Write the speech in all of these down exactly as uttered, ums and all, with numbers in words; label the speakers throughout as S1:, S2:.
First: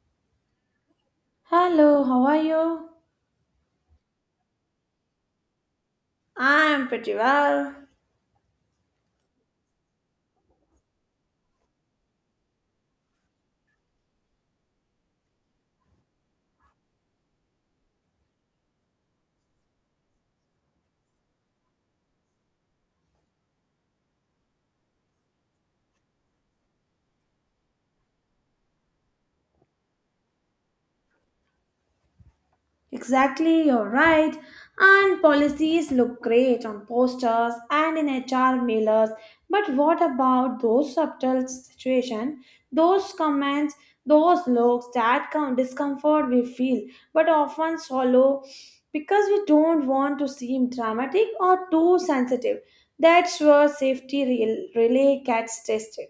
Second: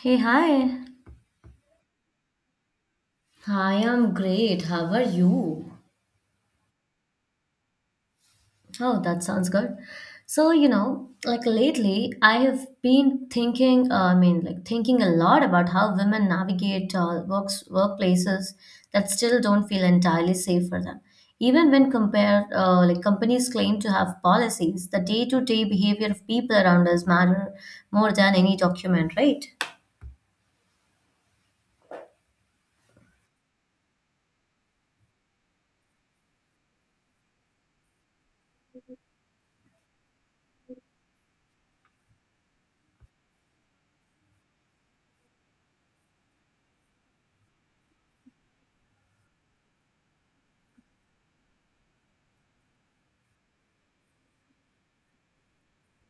S1: Hey, hi.
S2: Hello, how are you?
S1: Hi, I'm great. How are you?
S2: I'm pretty well.
S1: Oh, that sounds good. So, you know, like lately, I have been thinking, uh, I mean, like thinking a lot about how women navigate uh, works workplaces that still don't feel entirely safe for them. Even when compared, uh, like companies claim to have policies, the day-to-day behavior of people around us matter more than any document, right?
S2: Exactly, you're right. And policies look great on posters and in H R mailers, but what about those subtle situations, those comments, those looks, that com- discomfort we feel, but often swallow because we don't want to seem dramatic or too sensitive. That's where safety rel- relay gets tested.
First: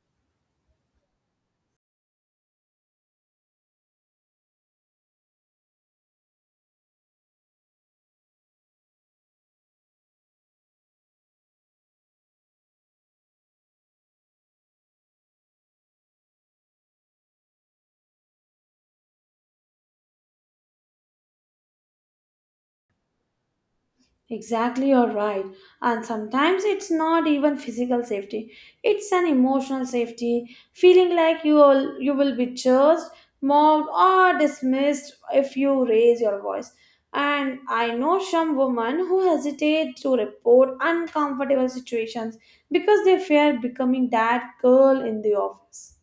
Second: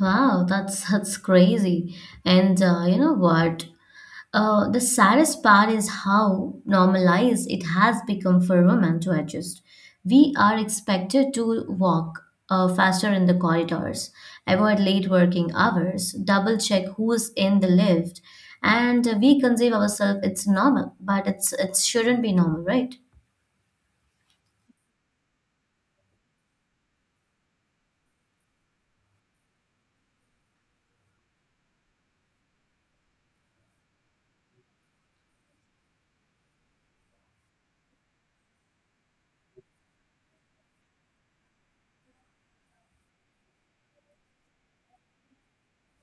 S1: Wow, that's that's crazy. And uh, you know what? Uh, the saddest part is how normalized it has become for women to adjust. We are expected to walk uh, faster in the corridors, avoid late working hours, double check who's in the lift, and we conceive ourselves it's normal, but it's it shouldn't be normal, right?
S2: Exactly, you're right. And sometimes it's not even physical safety. It's an emotional safety, feeling like you will, you will be judged, mocked, or dismissed if you raise your voice. And I know some women who hesitate to report uncomfortable situations because they fear becoming that girl in the office.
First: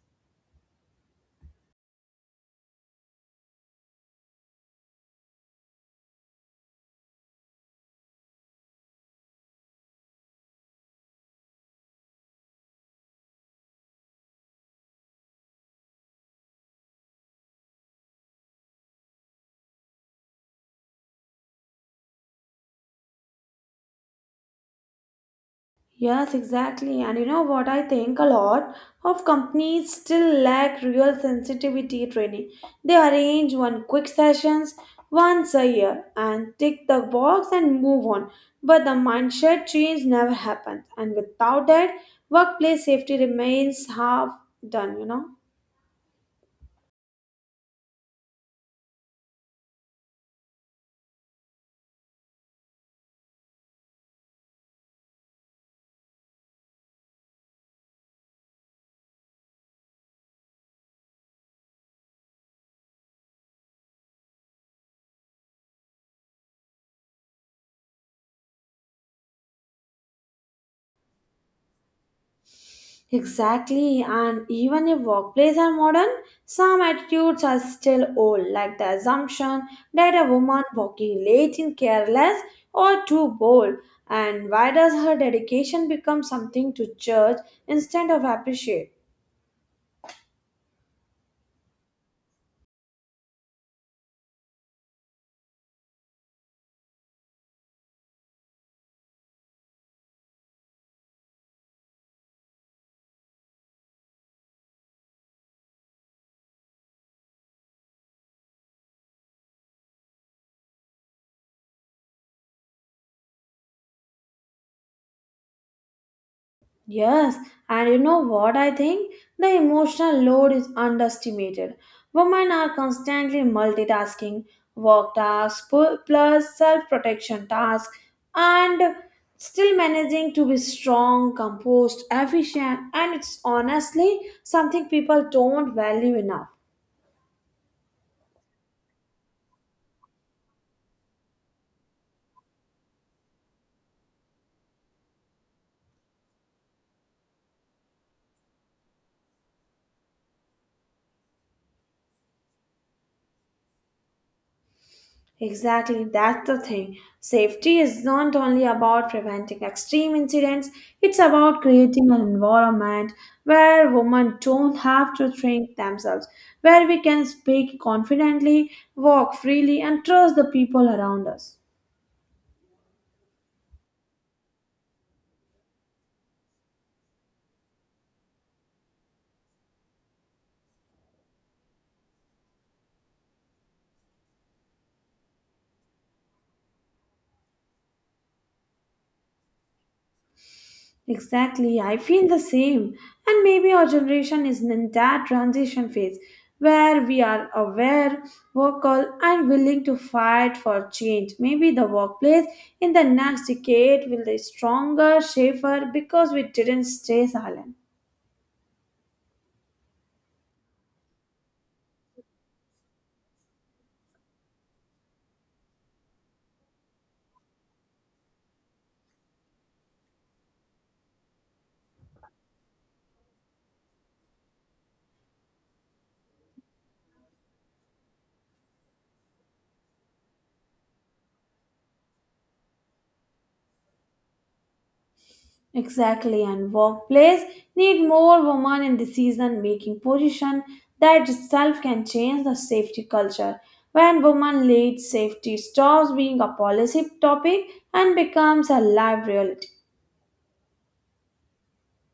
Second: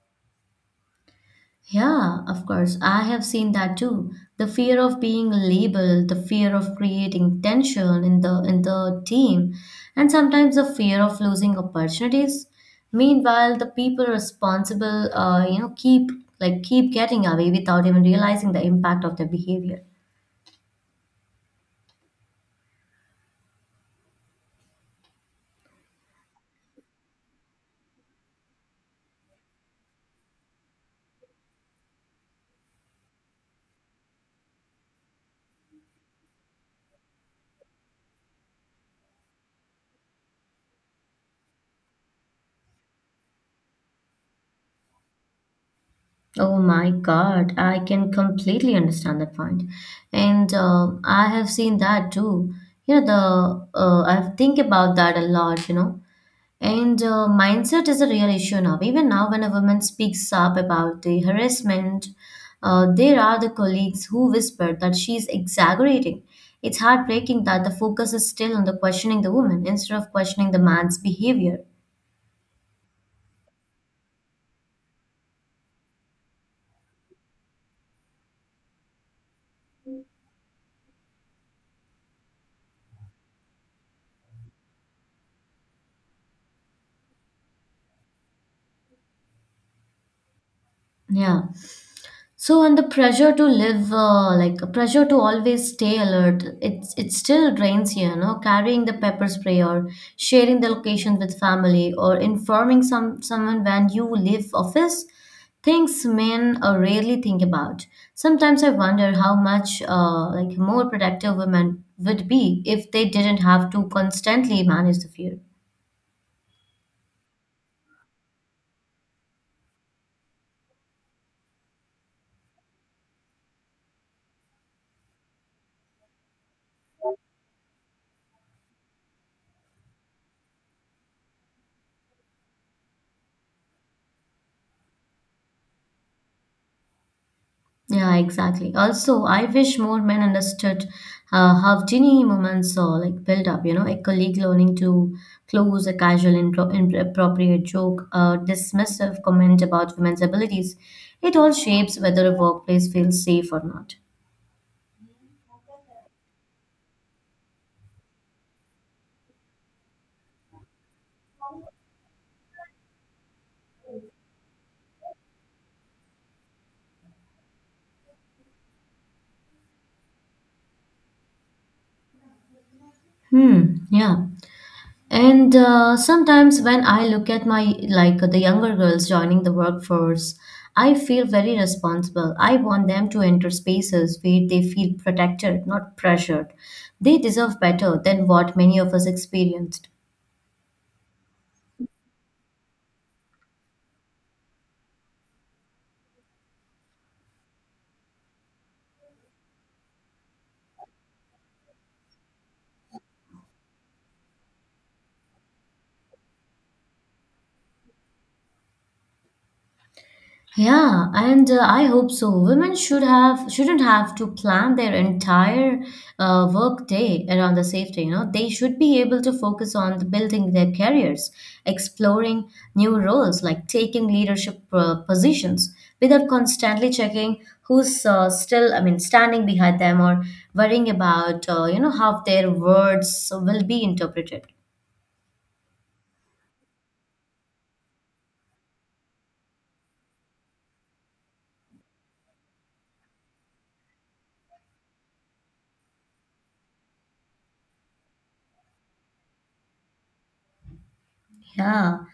S1: Yeah, of course. I have seen that too. The fear of being labeled, the fear of creating tension in the in the team, and sometimes the fear of losing opportunities. Meanwhile, the people responsible, uh, you know, keep like keep getting away without even realizing the impact of their behavior.
S2: Yes, exactly. And you know what? I think a lot of companies still lack real sensitivity training. They arrange one quick sessions once a year and tick the box and move on. But the mindset change never happens. And without that, workplace safety remains half done, you know.
S1: Oh my God, I can completely understand that point. And uh, I have seen that too. You know, the uh, I think about that a lot, you know And uh, mindset is a real issue now. Even now, when a woman speaks up about the harassment, uh, there are the colleagues who whisper that she's exaggerating. It's heartbreaking that the focus is still on the questioning the woman instead of questioning the man's behavior.
S2: Exactly, and even if workplaces are modern, some attitudes are still old, like the assumption that a woman walking late is careless or too bold. And why does her dedication become something to judge instead of appreciate?
S1: Yeah. So, and the pressure to live, uh, like a pressure to always stay alert, it's it still drains you, you know, carrying the pepper spray or sharing the location with family or informing some someone when you leave office, things men uh, rarely think about. Sometimes I wonder how much uh, like more productive women would be if they didn't have to constantly manage the fear.
S2: Yes, and you know what I think? The emotional load is underestimated. Women are constantly multitasking work tasks pu- plus self protection tasks and still managing to be strong, composed, efficient, and it's honestly something people don't value enough.
S1: Yeah, exactly. Also, I wish more men understood uh, how teeny moments uh, like build up. You know, a colleague learning to close a casual, intro- inappropriate joke, a dismissive comment about women's abilities. It all shapes whether a workplace feels safe or not.
S2: Exactly, that's the thing. Safety is not only about preventing extreme incidents, it's about creating an environment where women don't have to think themselves, where we can speak confidently, walk freely, and trust the people around us.
S1: Hmm. Yeah. And uh, sometimes when I look at my like the younger girls joining the workforce, I feel very responsible. I want them to enter spaces where they feel protected, not pressured. They deserve better than what many of us experienced.
S2: Exactly, I feel the same. And maybe our generation is in that transition phase where we are aware, vocal, and willing to fight for change. Maybe the workplace in the next decade will be stronger, safer because we didn't stay silent.
S1: Yeah, and uh, I hope so. Women should have shouldn't have to plan their entire uh, work day around the safety. You know, they should be able to focus on the building their careers, exploring new roles, like taking leadership uh, positions, without constantly checking who's uh, still, I mean, standing behind them or worrying about uh, you know how their words will be interpreted.
S2: Exactly, and workplace need more women in decision making position that itself can change the safety culture. When women lead, safety stops being a policy topic and becomes a live reality.
S1: Yeah,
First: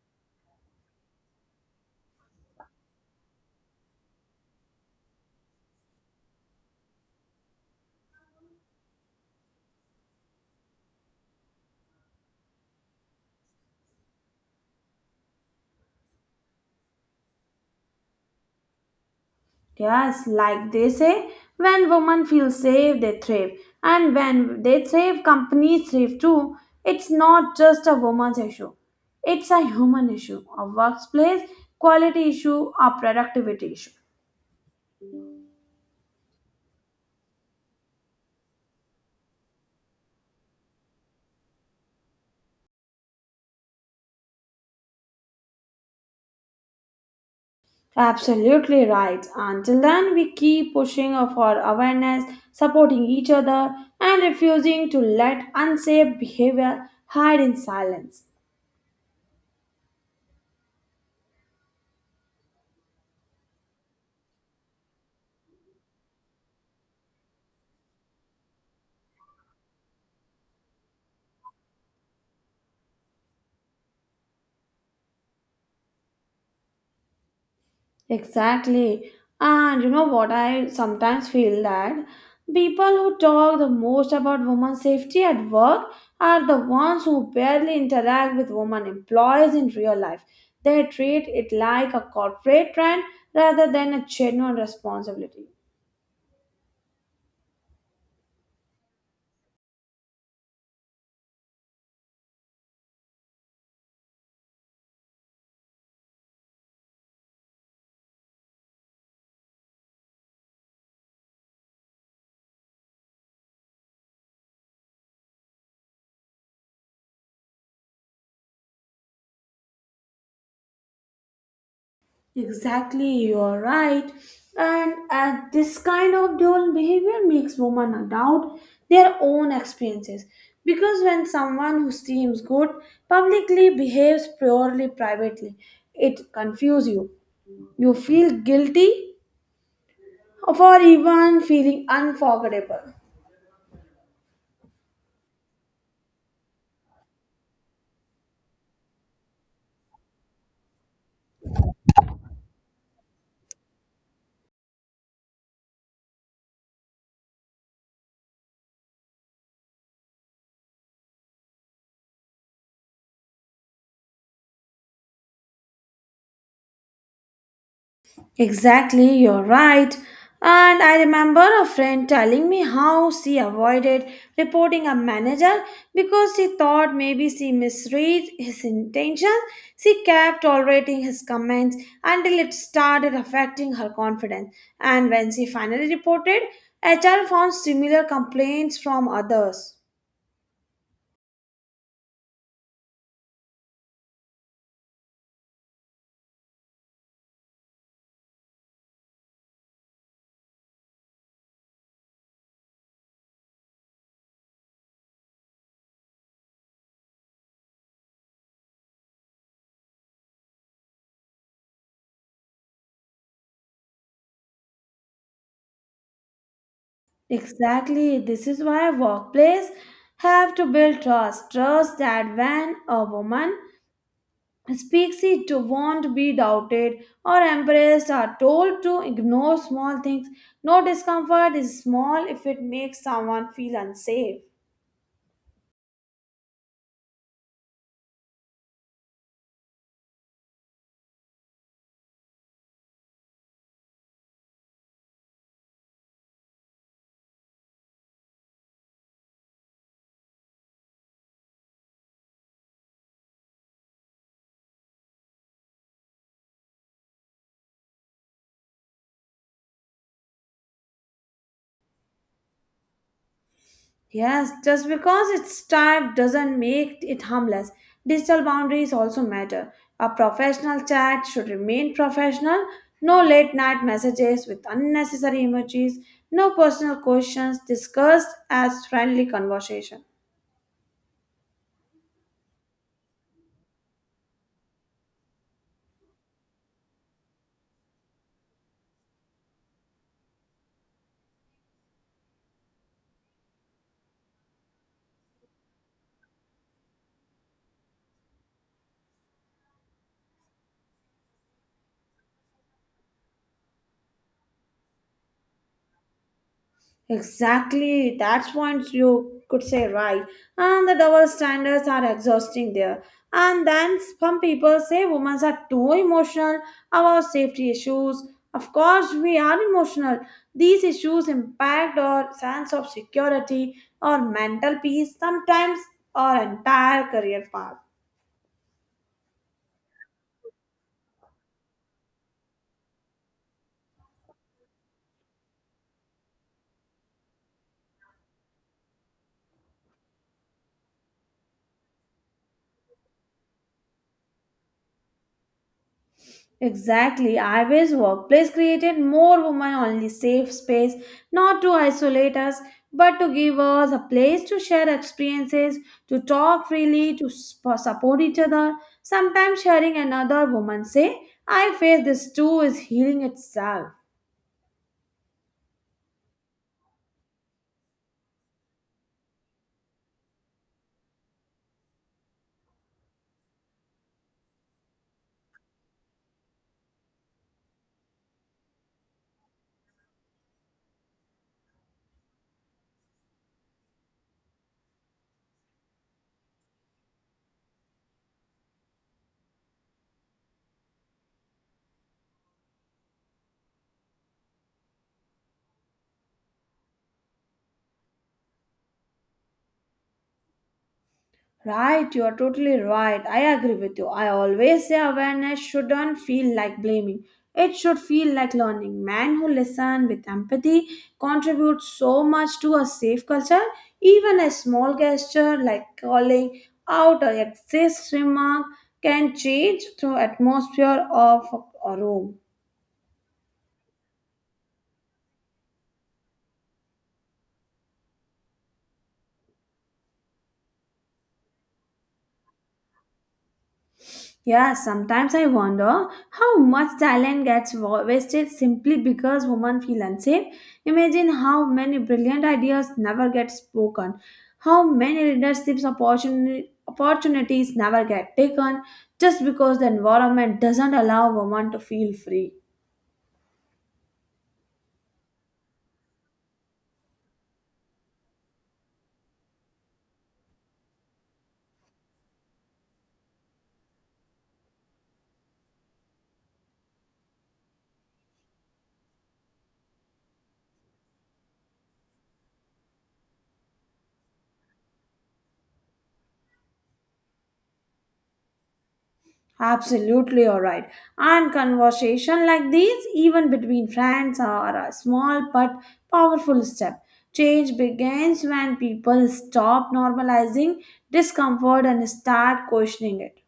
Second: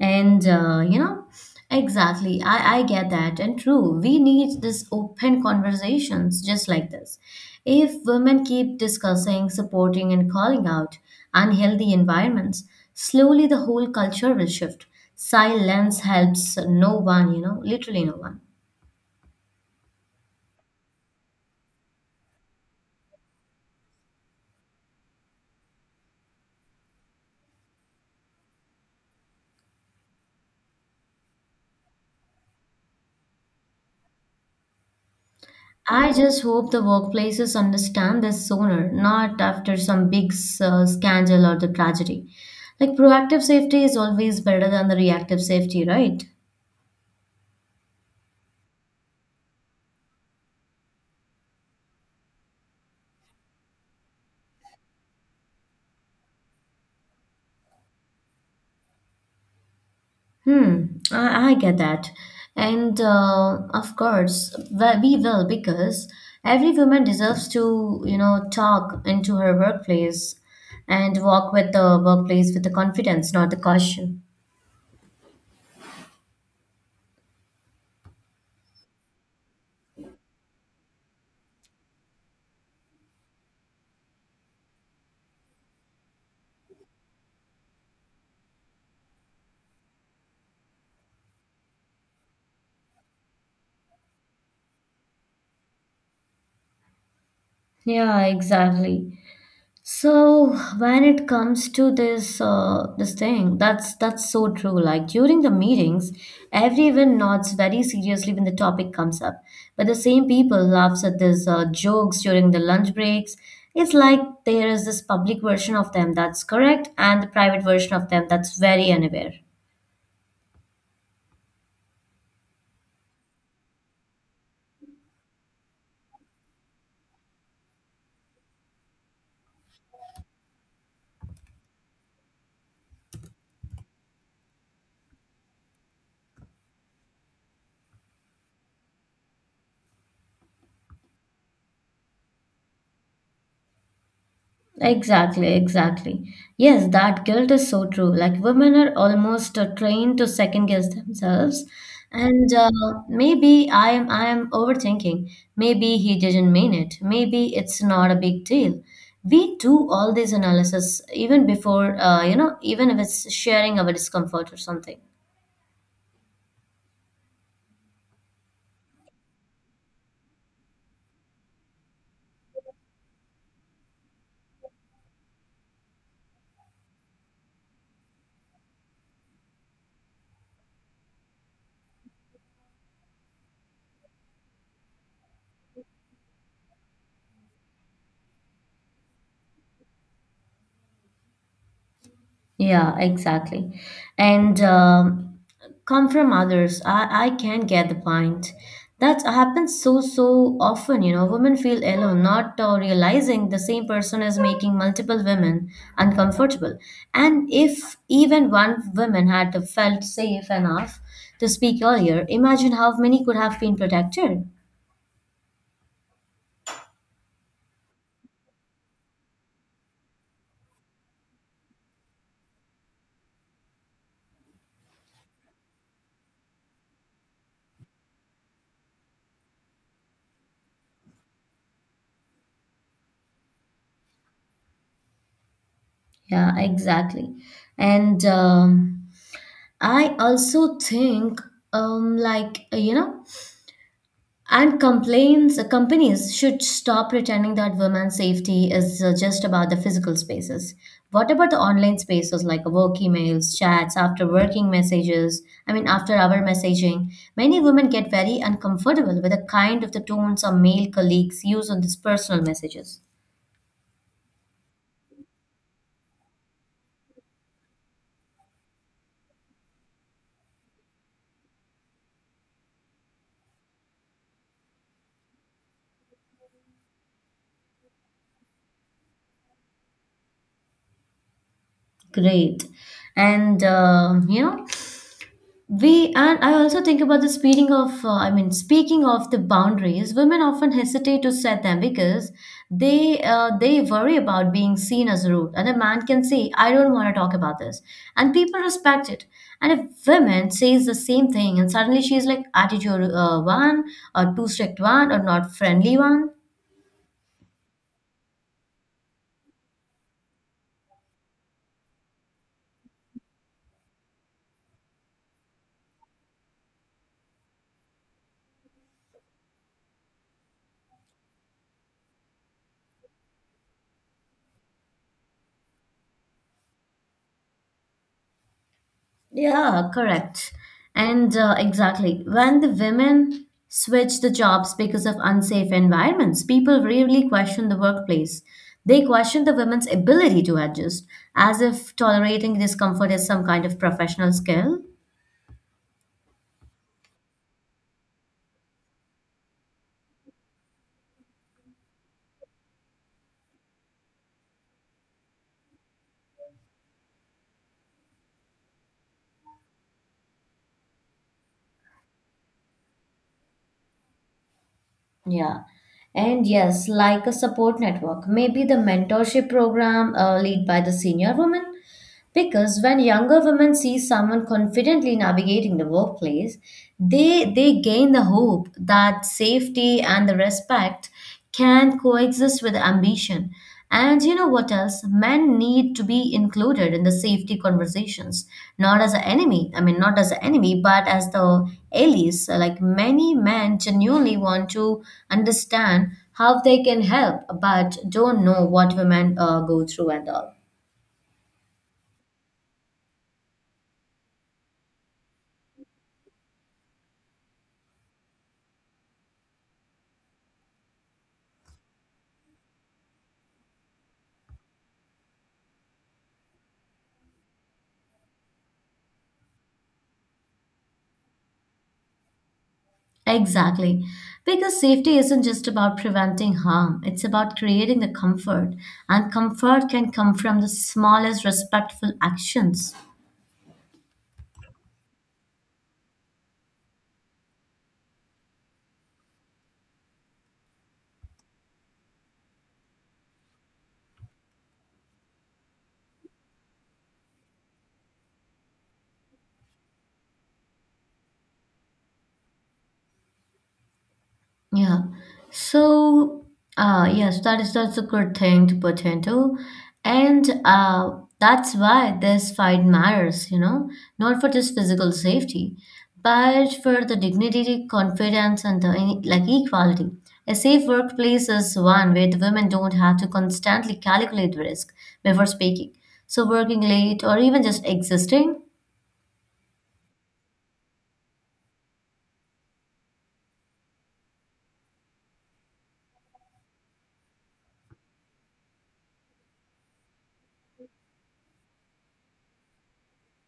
S1: and uh, you know, exactly. I, I get that. And true, we need this open conversations just like this. If women keep discussing, supporting, and calling out unhealthy environments, slowly the whole culture will shift. Silence helps no one, you know, literally no one.
S2: Yes, like they say, when women feel safe, they thrive, and when they thrive, companies thrive too. It's not just a woman's issue; it's a human issue, a workplace quality issue, a productivity issue.
S1: I just hope the workplaces understand this sooner, not after some big uh, scandal or the tragedy. Like proactive safety is always better than the reactive safety, right?
S2: Absolutely right. Until then, we keep pushing for awareness, supporting each other, and refusing to let unsafe behavior hide in silence.
S1: Hmm, I, I get that. And uh, of course, we we will because every woman deserves to, you know, talk into her workplace and walk with the workplace with the confidence, not the caution.
S2: Exactly. And you know what? I sometimes feel that people who talk the most about women's safety at work are the ones who barely interact with women employees in real life. They treat it like a corporate trend rather than a genuine responsibility.
S1: Yeah, exactly. So when it comes to this uh, this thing, that's that's so true. Like during the meetings, everyone nods very seriously when the topic comes up, but the same people laughs at these uh, jokes during the lunch breaks. It's like there is this public version of them that's correct and the private version of them that's very unaware.
S2: Exactly, you're right. And uh, this kind of dual behavior makes women doubt their own experiences. Because when someone who seems good publicly behaves purely privately, it confuses you. You feel guilty for even feeling unforgettable.
S1: Exactly, exactly. Yes, that guilt is so true. Like women are almost uh, trained to second guess themselves, and uh, maybe I am I am overthinking. Maybe he didn't mean it. Maybe it's not a big deal. We do all these analysis even before, uh, you know, even if it's sharing our discomfort or something.
S2: Exactly, you're right. And I remember a friend telling me how she avoided reporting a manager because she thought maybe she misread his intention. She kept tolerating his comments until it started affecting her confidence. And when she finally reported, H R found similar complaints from others.
S1: Yeah, exactly. And um, come from others. I, I can get the point. That happens so, so often. You know, women feel alone, not uh, realizing the same person is making multiple women uncomfortable. And if even one woman had felt safe enough to speak earlier, imagine how many could have been protected.
S2: Exactly. This is why workplace have to build trust. Trust that when a woman speaks it won't be doubted or embraced are told to ignore small things. No discomfort is small if it makes someone feel unsafe.
S1: Yeah, exactly. And um, I also think, um, like, you know, And complaints, uh, companies should stop pretending that women's safety is uh, just about the physical spaces. What about the online spaces like uh, work emails, chats, after working messages? I mean, after hour messaging. Many women get very uncomfortable with the kind of the tone some male colleagues use on these personal messages.
S2: Yes, just because it's typed doesn't make it harmless. Digital boundaries also matter. A professional chat should remain professional. No late night messages with unnecessary emojis. No personal questions discussed as friendly conversation.
S1: Great. And, um, you know, we and I also think about the speeding of uh, i mean speaking of the boundaries women often hesitate to set them because they uh, they worry about being seen as rude, and a man can say I don't want to talk about this and people respect it, and if women says the same thing and suddenly she's like attitude uh, one or too strict one or not friendly one.
S2: Exactly, that's points you could say right. And the double standards are exhausting there. And then some people say women are too emotional about safety issues. Of course, we are emotional. These issues impact our sense of security, our mental peace, sometimes our entire career path.
S1: Yeah, correct. And uh, exactly. When the women switch the jobs because of unsafe environments, people rarely question the workplace. They question the women's ability to adjust, as if tolerating discomfort is some kind of professional skill.
S2: Exactly. I wish workplace created more women only safe space, not to isolate us, but to give us a place to share experiences, to talk freely, to sp- support each other. Sometimes hearing another woman say, I face this too is healing itself.
S1: Yeah. And yes, like a support network, maybe the mentorship program uh, led by the senior woman. Because when younger women see someone confidently navigating the workplace, they they gain the hope that safety and the respect can coexist with ambition. And you know what else? Men need to be included in the safety conversations, not as an enemy. I mean, not as an enemy, but as the allies. So, like many men genuinely want to understand how they can help, but don't know what women uh, go through and all.
S2: Right, you are totally right. I agree with you. I always say awareness shouldn't feel like blaming. It should feel like learning. Men who listen with empathy contribute so much to a safe culture. Even a small gesture like calling out a sexist remark can change the atmosphere of a room.
S1: Exactly. Because safety isn't just about preventing harm, it's about creating the comfort. And comfort can come from the smallest respectful actions.
S2: Yeah, sometimes I wonder how much talent gets wa- wasted simply because women feel unsafe. Imagine how many brilliant ideas never get spoken, how many leadership opportuni- opportunities never get taken just because the environment doesn't allow women to feel free.
S1: Yeah. So, uh, yes, that is that's a good thing to put into, and uh, that's why this fight matters. You know, not for just physical safety, but for the dignity, confidence, and the e- like equality. A safe workplace is one where the women don't have to constantly calculate risk before speaking. So, working late or even just existing.
S2: Absolutely, all right. And conversation like these, even between friends, are a small but powerful step. Change begins when people stop normalizing discomfort and start questioning it.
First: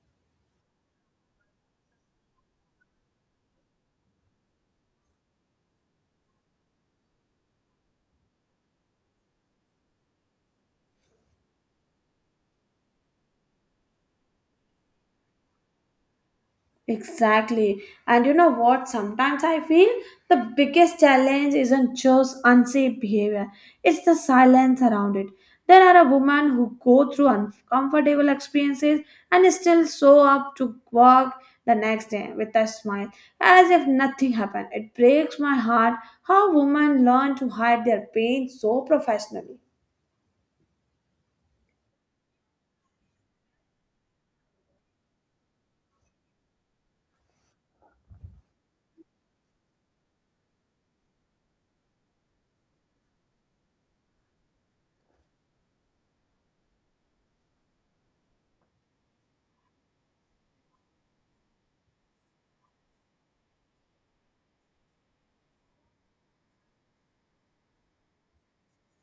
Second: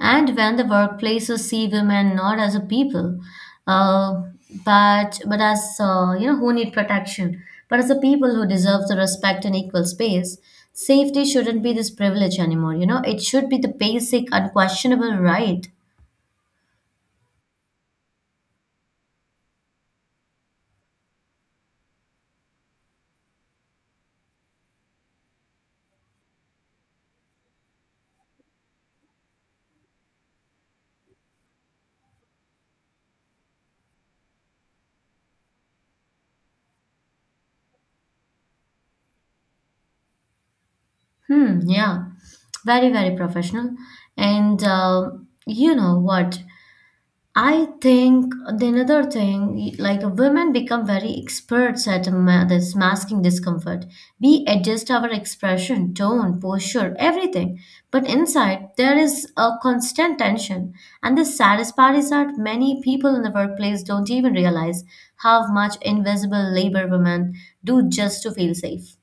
S1: And when the workplaces see women not as a people uh, but but as uh, you know, who need protection, but as a people who deserve the respect and equal space. Safety shouldn't be this privilege anymore, you know. It should be the basic unquestionable right.
S2: Exactly. And you know what? Sometimes I feel the biggest challenge isn't just unsafe behavior, it's the silence around it. There are a woman who go through uncomfortable experiences and still show up to work the next day with a smile, as if nothing happened. It breaks my heart how women learn to hide their pain so professionally.
S1: Hmm, yeah. Very, very professional. And uh, you know what, I think the another thing, like women become very experts at ma- this masking discomfort. We adjust our expression, tone, posture, everything. But inside, there is a constant tension. And the saddest part is that many people in the workplace don't even realize how much invisible labor women do just to feel safe.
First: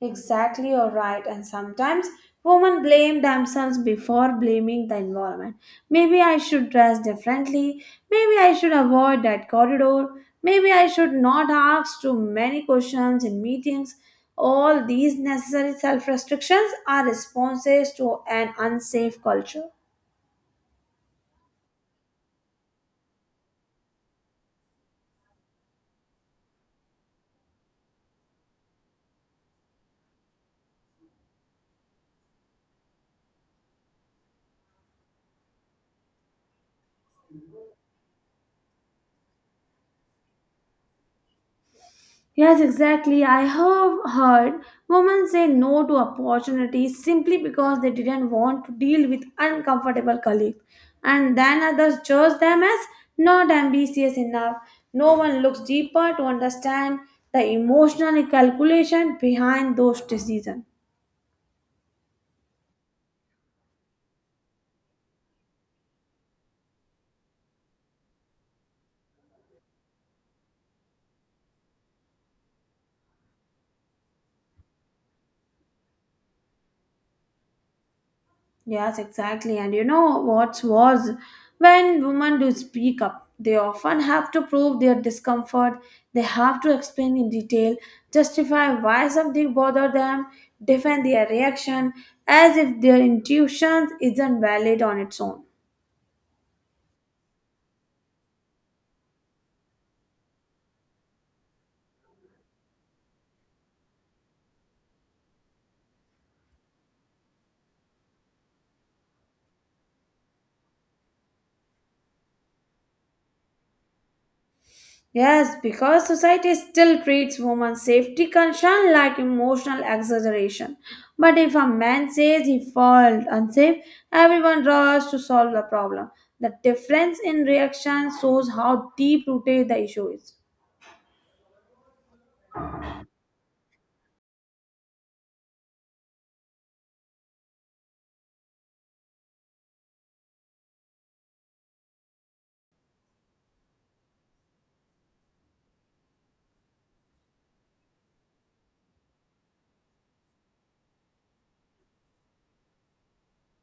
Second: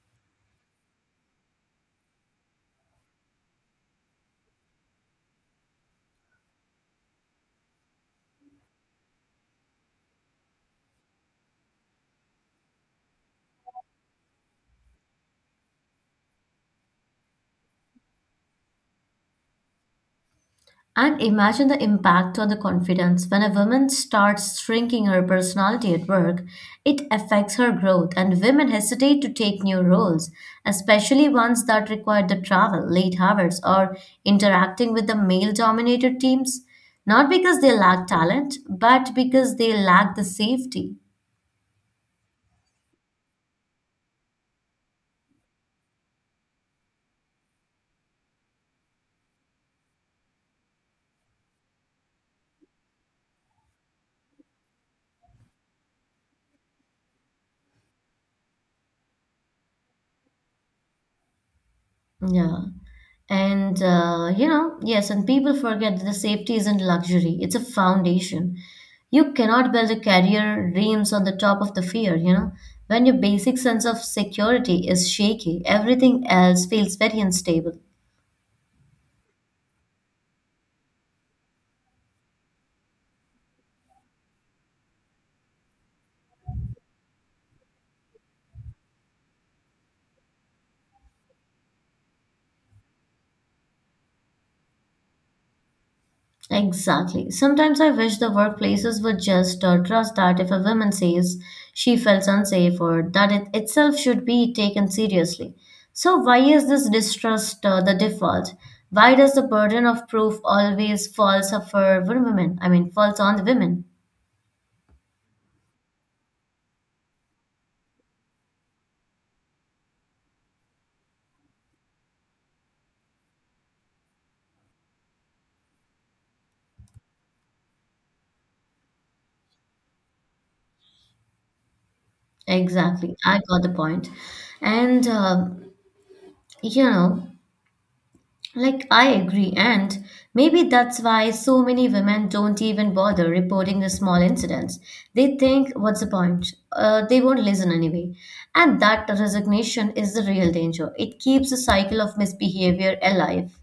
S2: Exactly, you're right. And sometimes women blame themselves before blaming the environment. Maybe I should dress differently. Maybe I should avoid that corridor. Maybe I should not ask too many questions in meetings. All these necessary self restrictions are responses to an unsafe culture.
S1: And imagine the impact on the confidence when a woman starts shrinking her personality at work. It affects her growth, and women hesitate to take new roles, especially ones that require the travel, late hours, or interacting with the male dominated teams. Not because they lack talent, but because they lack the safety.
S2: Yes, exactly. I have heard women say no to opportunities simply because they didn't want to deal with uncomfortable colleagues, and then others judge them as not ambitious enough. No one looks deeper to understand the emotional calculation behind those decisions.
S1: Yeah. And, uh, you know, yes, and people forget that the safety isn't luxury, it's a foundation. You cannot build a career dreams on the top of the fear, you know. When your basic sense of security is shaky, everything else feels very unstable.
S2: Yes, exactly. And you know what's worse? When women do speak up, they often have to prove their discomfort. They have to explain in detail, justify why something bothered them, defend their reaction as if their intuition isn't valid on its own.
S1: Exactly. Sometimes I wish the workplaces would just uh, trust that if a woman says she felt unsafe, or that it itself should be taken seriously. So why is this distrust uh, the default? Why does the burden of proof always falls for women? I mean, falls on the women.
S2: Yes, because society still treats women's safety concern like emotional exaggeration. But if a man says he felt unsafe, everyone rushes to solve the problem. The difference in reaction shows how deep rooted the issue is.
S1: Exactly. I got the point. And uh, you know, Like, I agree, and maybe that's why so many women don't even bother reporting the small incidents. They think, what's the point? Uh, they won't listen anyway. And that resignation is the real danger. It keeps the cycle of misbehavior alive.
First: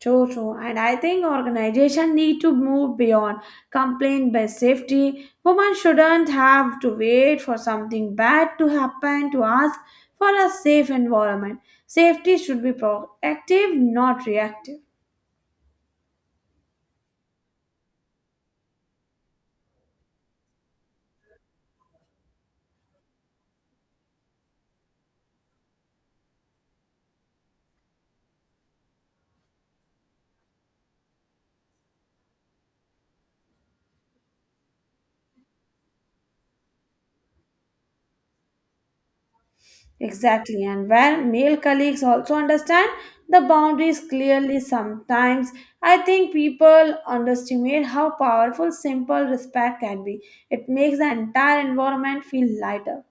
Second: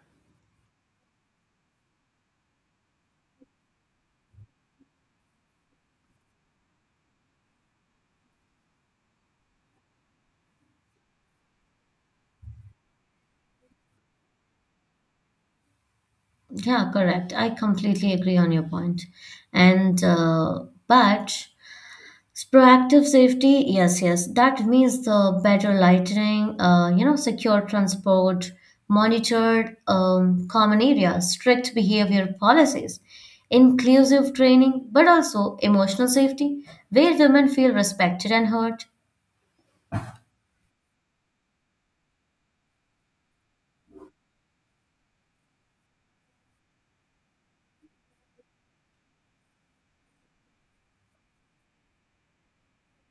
S2: True, true. And I think organization need to move beyond complaint based safety. Women shouldn't have to wait for something bad to happen to ask for a safe environment. Safety should be proactive, not reactive.
S1: Yeah, correct. I completely agree on your point. And, uh, but proactive safety, yes, yes. That means the better lighting, uh, you know, secure transport, monitored um, common areas, strict behavior policies, inclusive training, but also emotional safety, where women feel respected and heard.
S2: Exactly. And when male colleagues also understand the boundaries clearly sometimes, I think people underestimate how powerful simple respect can be. It makes the entire environment feel lighter.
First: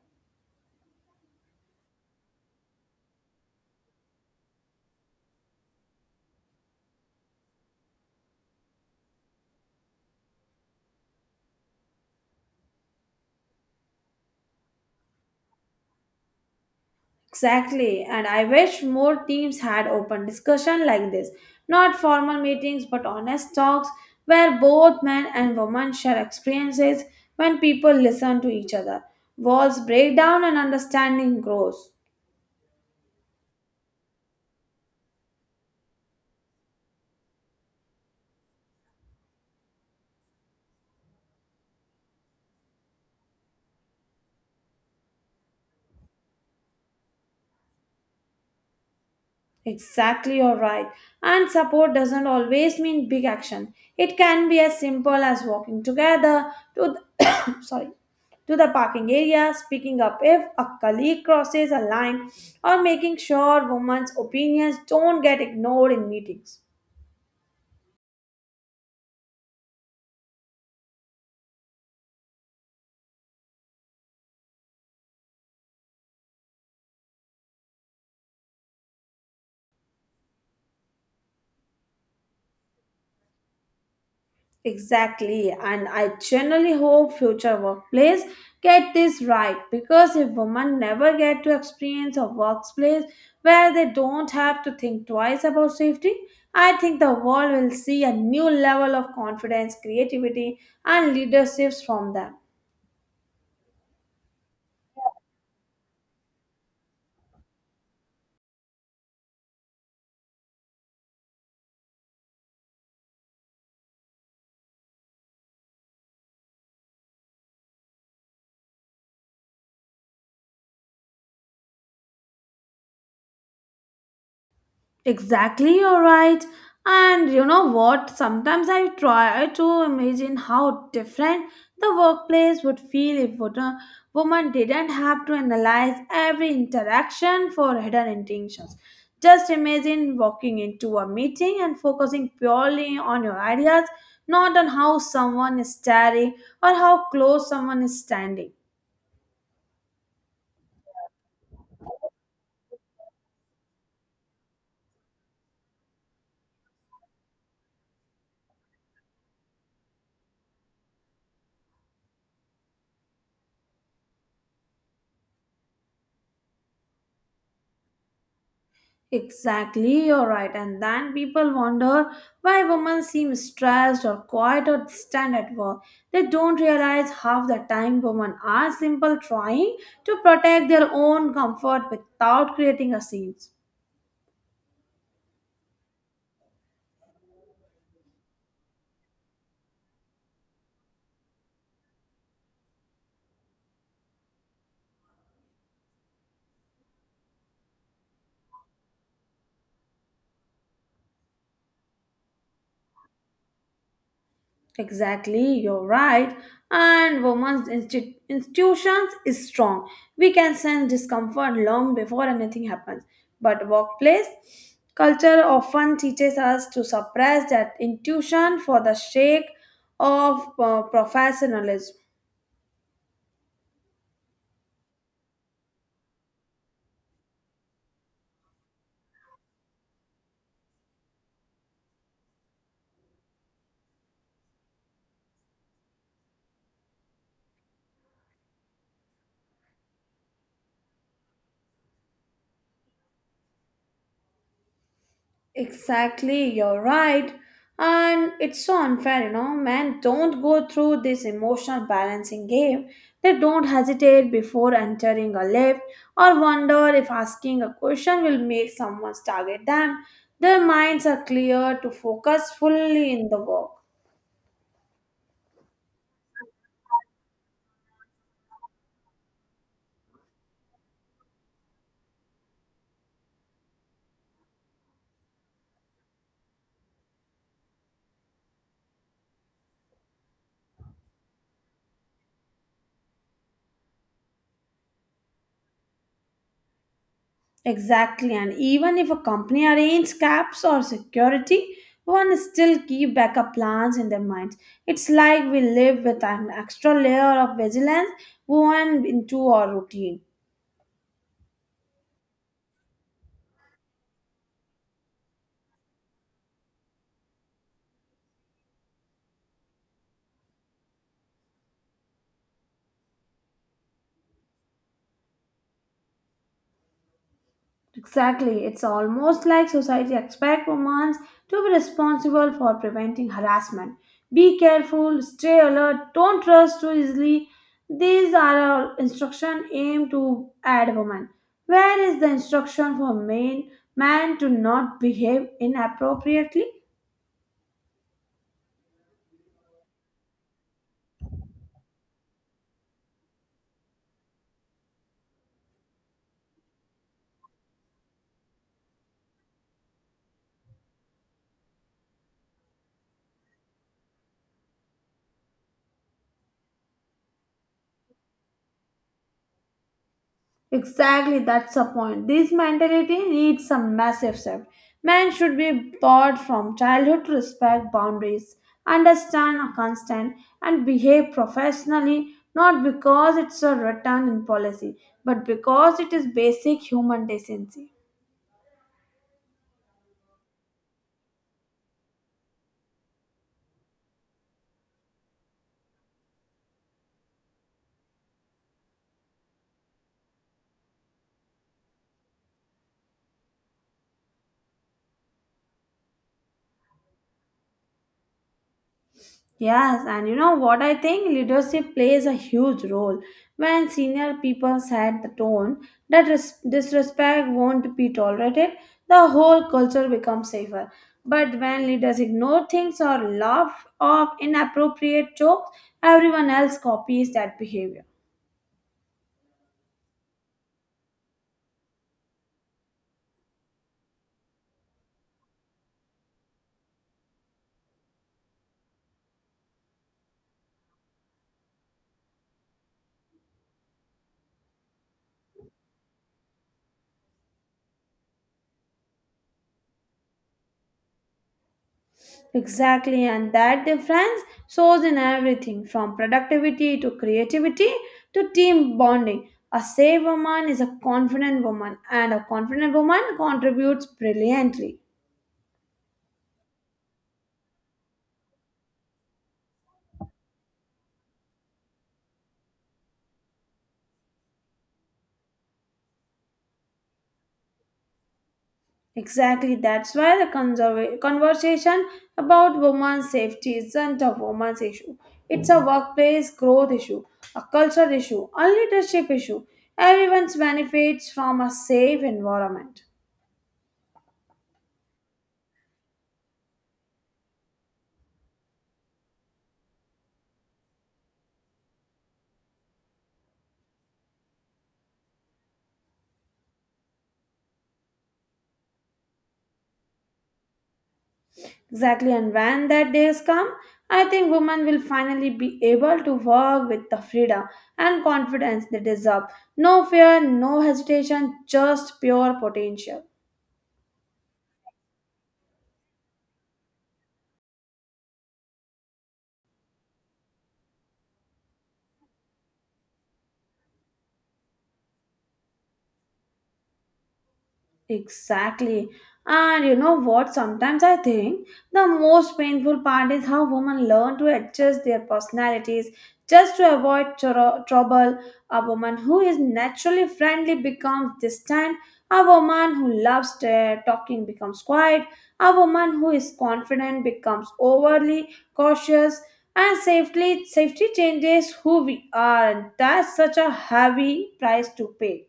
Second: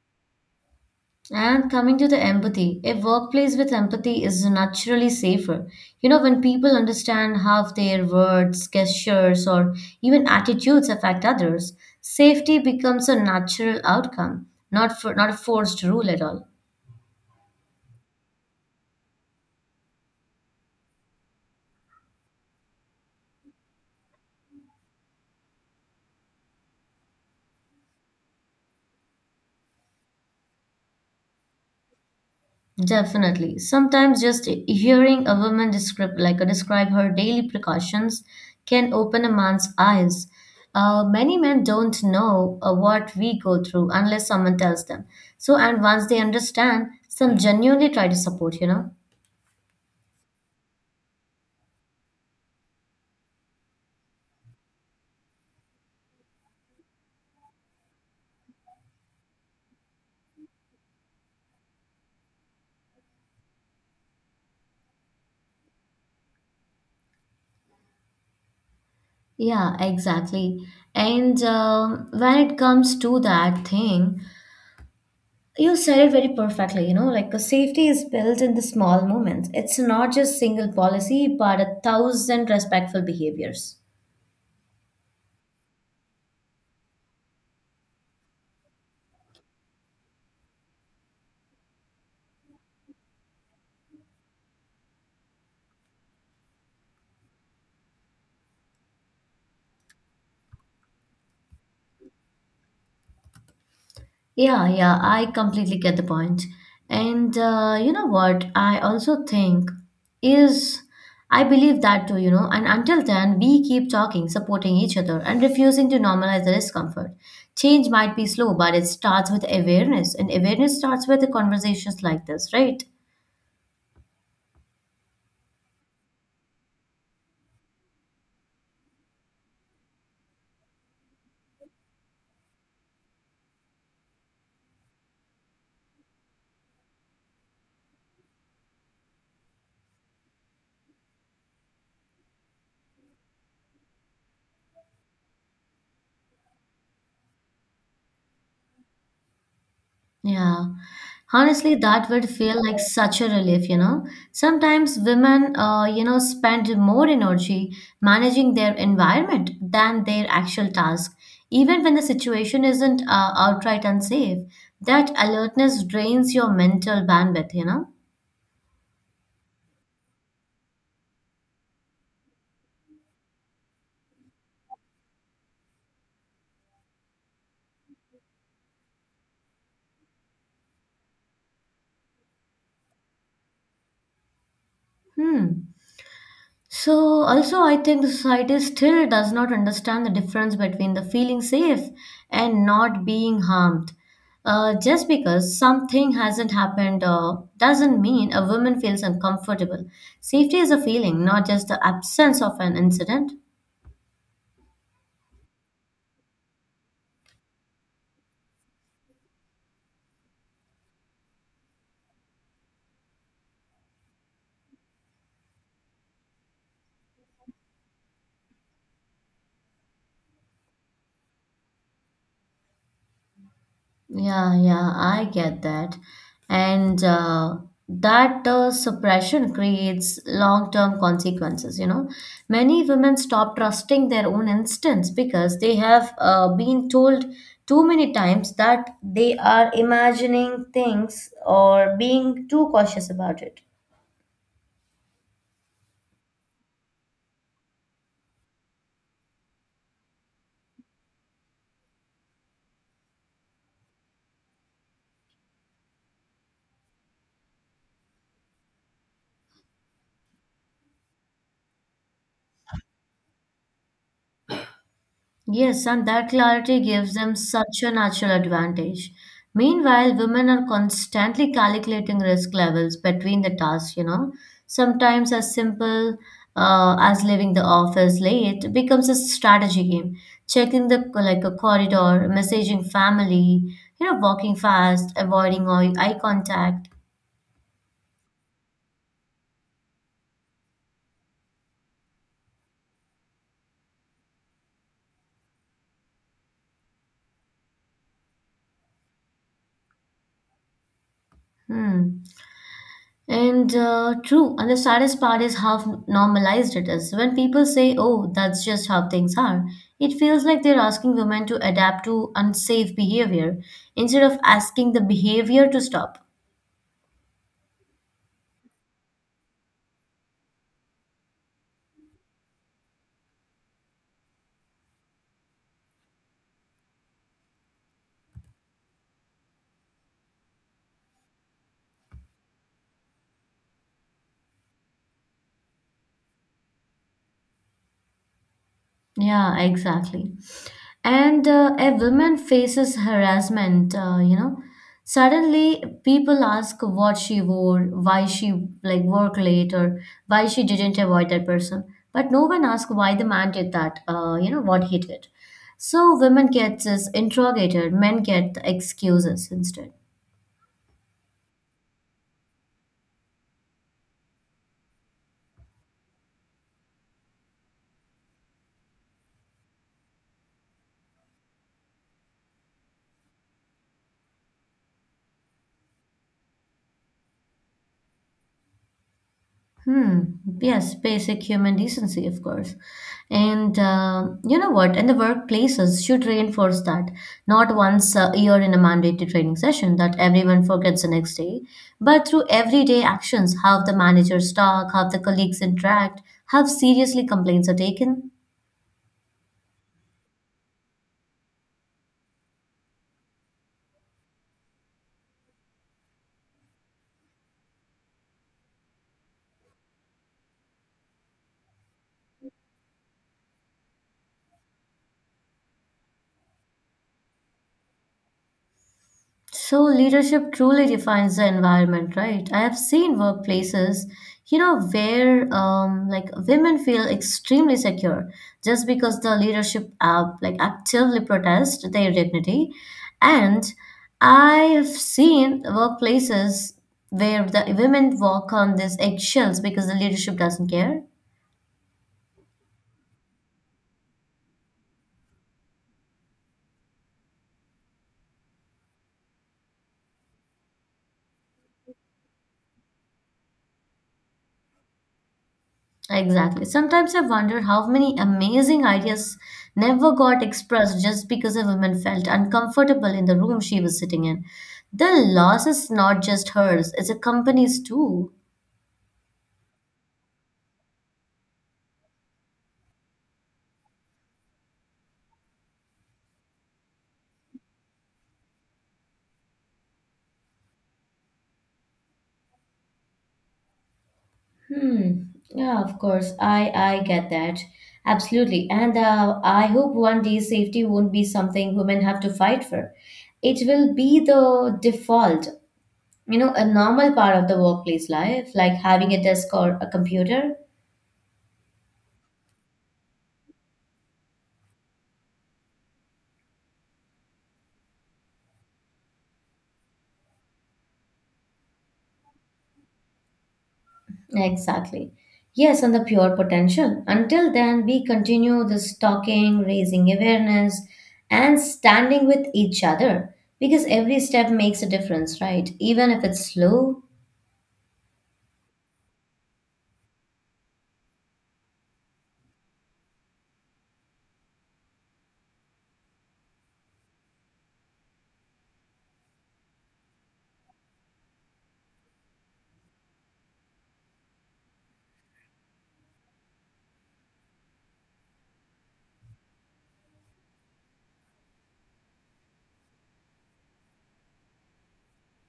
S1: And coming to the empathy, a workplace with empathy is naturally safer. You know, when people understand how their words, gestures, or even attitudes affect others, safety becomes a natural outcome, not for not a forced rule at all.
S2: Exactly, and I wish more teams had open discussion like this. Not formal meetings, but honest talks where both men and women share experiences when people listen to each other. Walls break down and understanding grows.
S1: Definitely. Sometimes just hearing a woman describe, like uh, describe her daily precautions, can open a man's eyes. Uh, many men don't know uh, what we go through unless someone tells them. So, and once they understand, some genuinely try to support. You know.
S2: Exactly, you're right. And support doesn't always mean big action. It can be as simple as walking together to the, sorry, to the parking area, speaking up if a colleague crosses a line, or making sure women's opinions don't get ignored in meetings.
S1: Yeah, exactly. And um, when it comes to that thing, you said it very perfectly. You know, like the safety is built in the small moments. It's not just single policy, but a thousand respectful behaviors.
S2: Exactly, and I generally hope future workplace get this right because if women never get to experience a workplace where they don't have to think twice about safety, I think the world will see a new level of confidence, creativity, and leaderships from them.
S1: Yeah, yeah, I completely get the point. And uh, you know what? I also think is I believe that too, you know. And until then, we keep talking, supporting each other, and refusing to normalize the discomfort. Change might be slow, but it starts with awareness, and awareness starts with the conversations like this, right?
S2: Exactly, you're right. And you know what? Sometimes I try to imagine how different the workplace would feel if wo- a woman didn't have to analyze every interaction for hidden intentions. Just imagine walking into a meeting and focusing purely on your ideas, not on how someone is staring or how close someone is standing.
S1: Yeah. Honestly, that would feel like such a relief, you know. Sometimes women, uh, you know, spend more energy managing their environment than their actual task. Even when the situation isn't uh, outright unsafe, that alertness drains your mental bandwidth, you know.
S2: Exactly, you're right. And then people wonder why women seem stressed or quiet or distant at work. They don't realize half the time women are simple trying to protect their own comfort without creating a scene.
S1: Hmm. So, also, I think the society still does not understand the difference between the feeling safe and not being harmed. Uh, just because something hasn't happened uh, doesn't mean a woman feels uncomfortable. Safety is a feeling, not just the absence of an incident.
S2: Exactly, you're right. And women's insti- institutions is strong. We can sense discomfort long before anything happens. But workplace culture often teaches us to suppress that intuition for the sake of uh, professionalism.
S1: Yeah, yeah, I get that. And uh, that uh, suppression creates long-term consequences, you know. Many women stop trusting their own instincts because they have uh, been told too many times that they are imagining things or being too cautious about it.
S2: Exactly, you're right. And it's so unfair, you know. Men don't go through this emotional balancing game. They don't hesitate before entering a lift or wonder if asking a question will make someone target them. Their minds are clear to focus fully in the work.
S1: Yes, and that clarity gives them such a natural advantage. Meanwhile, women are constantly calculating risk levels between the tasks, you know. Sometimes as simple uh, as leaving the office late becomes a strategy game. Checking the like a corridor, messaging family, you know, walking fast, avoiding eye eye contact.
S2: Exactly, and even if a company arranges caps or security, one still keep backup plans in their minds. It's like we live with an extra layer of vigilance woven into our routine.
S1: Hmm. And uh, true, and the saddest part is how normalized it is. When people say, oh, that's just how things are, it feels like they're asking women to adapt to unsafe behavior instead of asking the behavior to stop.
S2: Exactly. It's almost like society expects women to be responsible for preventing harassment. Be careful, stay alert, don't trust too easily. These are all instruction aimed to add women. Where is the instruction for men, man to not behave inappropriately?
S1: Yeah, exactly. And uh, a woman faces harassment, uh, you know. Suddenly, people ask what she wore, why she like work late, or why she didn't avoid that person. But no one asks why the man did that. Uh, you know what he did. So women get this interrogated, men get the excuses instead.
S2: Exactly, that's the point. This mentality needs some massive shift. Men should be taught from childhood to respect boundaries, understand a constant, and behave professionally not because it's a written in policy, but because it is basic human decency.
S1: Hmm. Yes, basic human decency, of course. And uh, you know what? And the workplaces should reinforce that. Not once a year in a mandatory training session that everyone forgets the next day, but through everyday actions, how the managers talk, how the colleagues interact, how seriously complaints are taken.
S2: Yes, and you know what I think? Leadership plays a huge role. When senior people set the tone that res- disrespect won't be tolerated, the whole culture becomes safer. But when leaders ignore things or laugh off inappropriate jokes, everyone else copies that behavior.
S1: So leadership truly defines the environment, right? I have seen workplaces, you know, where um, like women feel extremely secure just because the leadership app like actively protest their dignity, and I have seen workplaces where the women walk on these eggshells because the leadership doesn't care.
S2: Exactly, and that difference shows in everything from productivity to creativity to team bonding. A safe woman is a confident woman, and a confident woman contributes brilliantly.
S1: Exactly. Sometimes I wonder how many amazing ideas never got expressed just because a woman felt uncomfortable in the room she was sitting in. The loss is not just hers, it's a company's too.
S2: Exactly, that's why the conserva- conversation about women's safety isn't a woman's issue. It's a workplace growth issue, a culture issue, a leadership issue. Everyone benefits from a safe environment.
S1: Hmm. Yeah, of course. I I get that. Absolutely. And uh, I hope one day safety won't be something women have to fight for. It will be the default, you know, a normal part of the workplace life, like having a desk or a computer.
S2: Exactly, and when that day has come, I think women will finally be able to work with the freedom and confidence they deserve. No fear, no hesitation, just pure potential.
S1: Exactly. Yes, and the pure potential. Until then, we continue this talking, raising awareness, and standing with each other because every step makes a difference, right? Even if it's slow.
S2: Exactly. And you know what? Sometimes I think the most painful part is how women learn to adjust their personalities just to avoid tro- trouble. A woman who is naturally friendly becomes distant. A woman who loves uh, talking becomes quiet. A woman who is confident becomes overly cautious. And safely, safety changes who we are. And that's such a heavy price to pay.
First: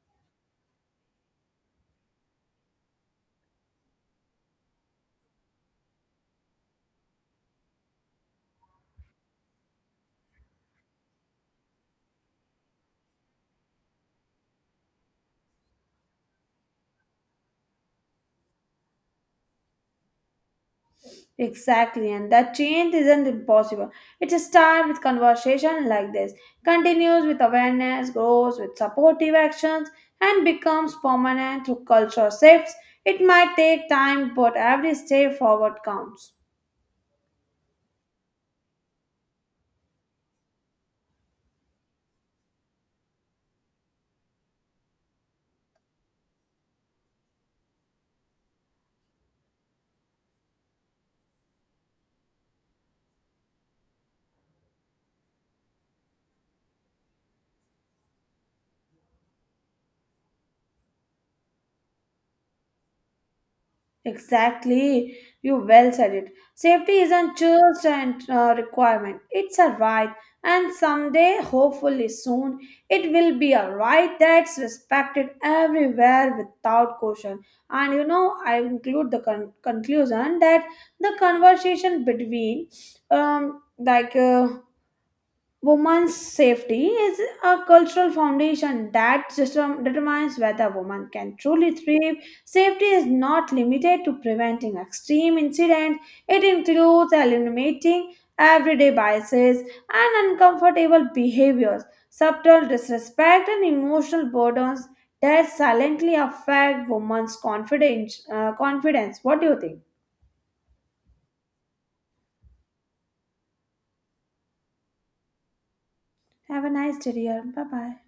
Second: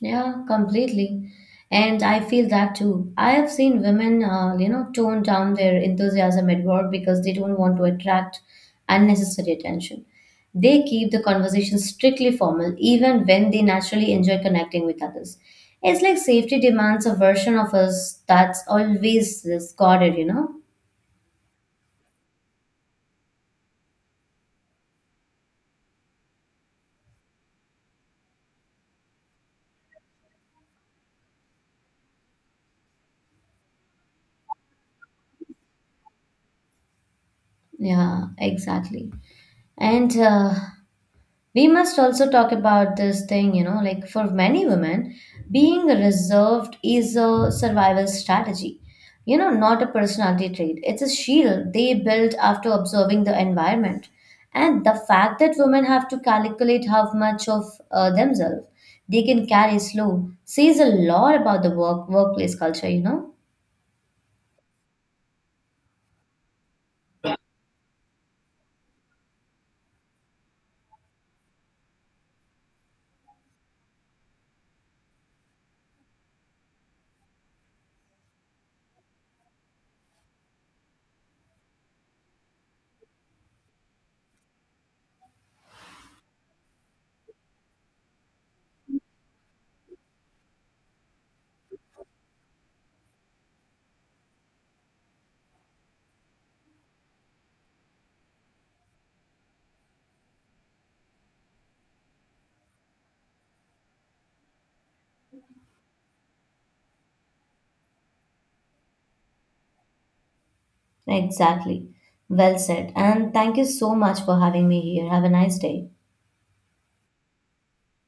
S1: Yeah, completely. And I feel that too. I have seen women, uh, you know, tone down their enthusiasm at work because they don't want to attract unnecessary attention. They keep the conversation strictly formal, even when they naturally enjoy connecting with others. It's like safety demands a version of us that's always this guarded, you know?
S2: Exactly, and that change isn't impossible. It starts with conversation like this, continues with awareness, grows with supportive actions, and becomes permanent through cultural shifts. It might take time, but every step forward counts.
S1: Yeah, exactly. And uh, we must also talk about this thing, you know, like for many women, being reserved is a survival strategy, you know, not a personality trait. It's a shield they build after observing the environment. And the fact that women have to calculate how much of uh, themselves they can carry slow says a lot about the work workplace culture, you know?
S2: Exactly, you well said it. Safety isn't just a uh, requirement, it's a right, and someday, hopefully soon, it will be a right that's respected everywhere without caution. And you know, I include the con- conclusion that the conversation between, um, like, uh, Women's safety is a cultural foundation that system determines whether a woman can truly thrive. Safety is not limited to preventing extreme incidents, it includes eliminating everyday biases and uncomfortable behaviors, subtle disrespect, and emotional burdens that silently affect women's confidence. uh, confidence. What do you think?
S1: Exactly. Well said. And thank you so much for having me here. Have a nice day.
S2: Have a nice day, dear. Bye bye.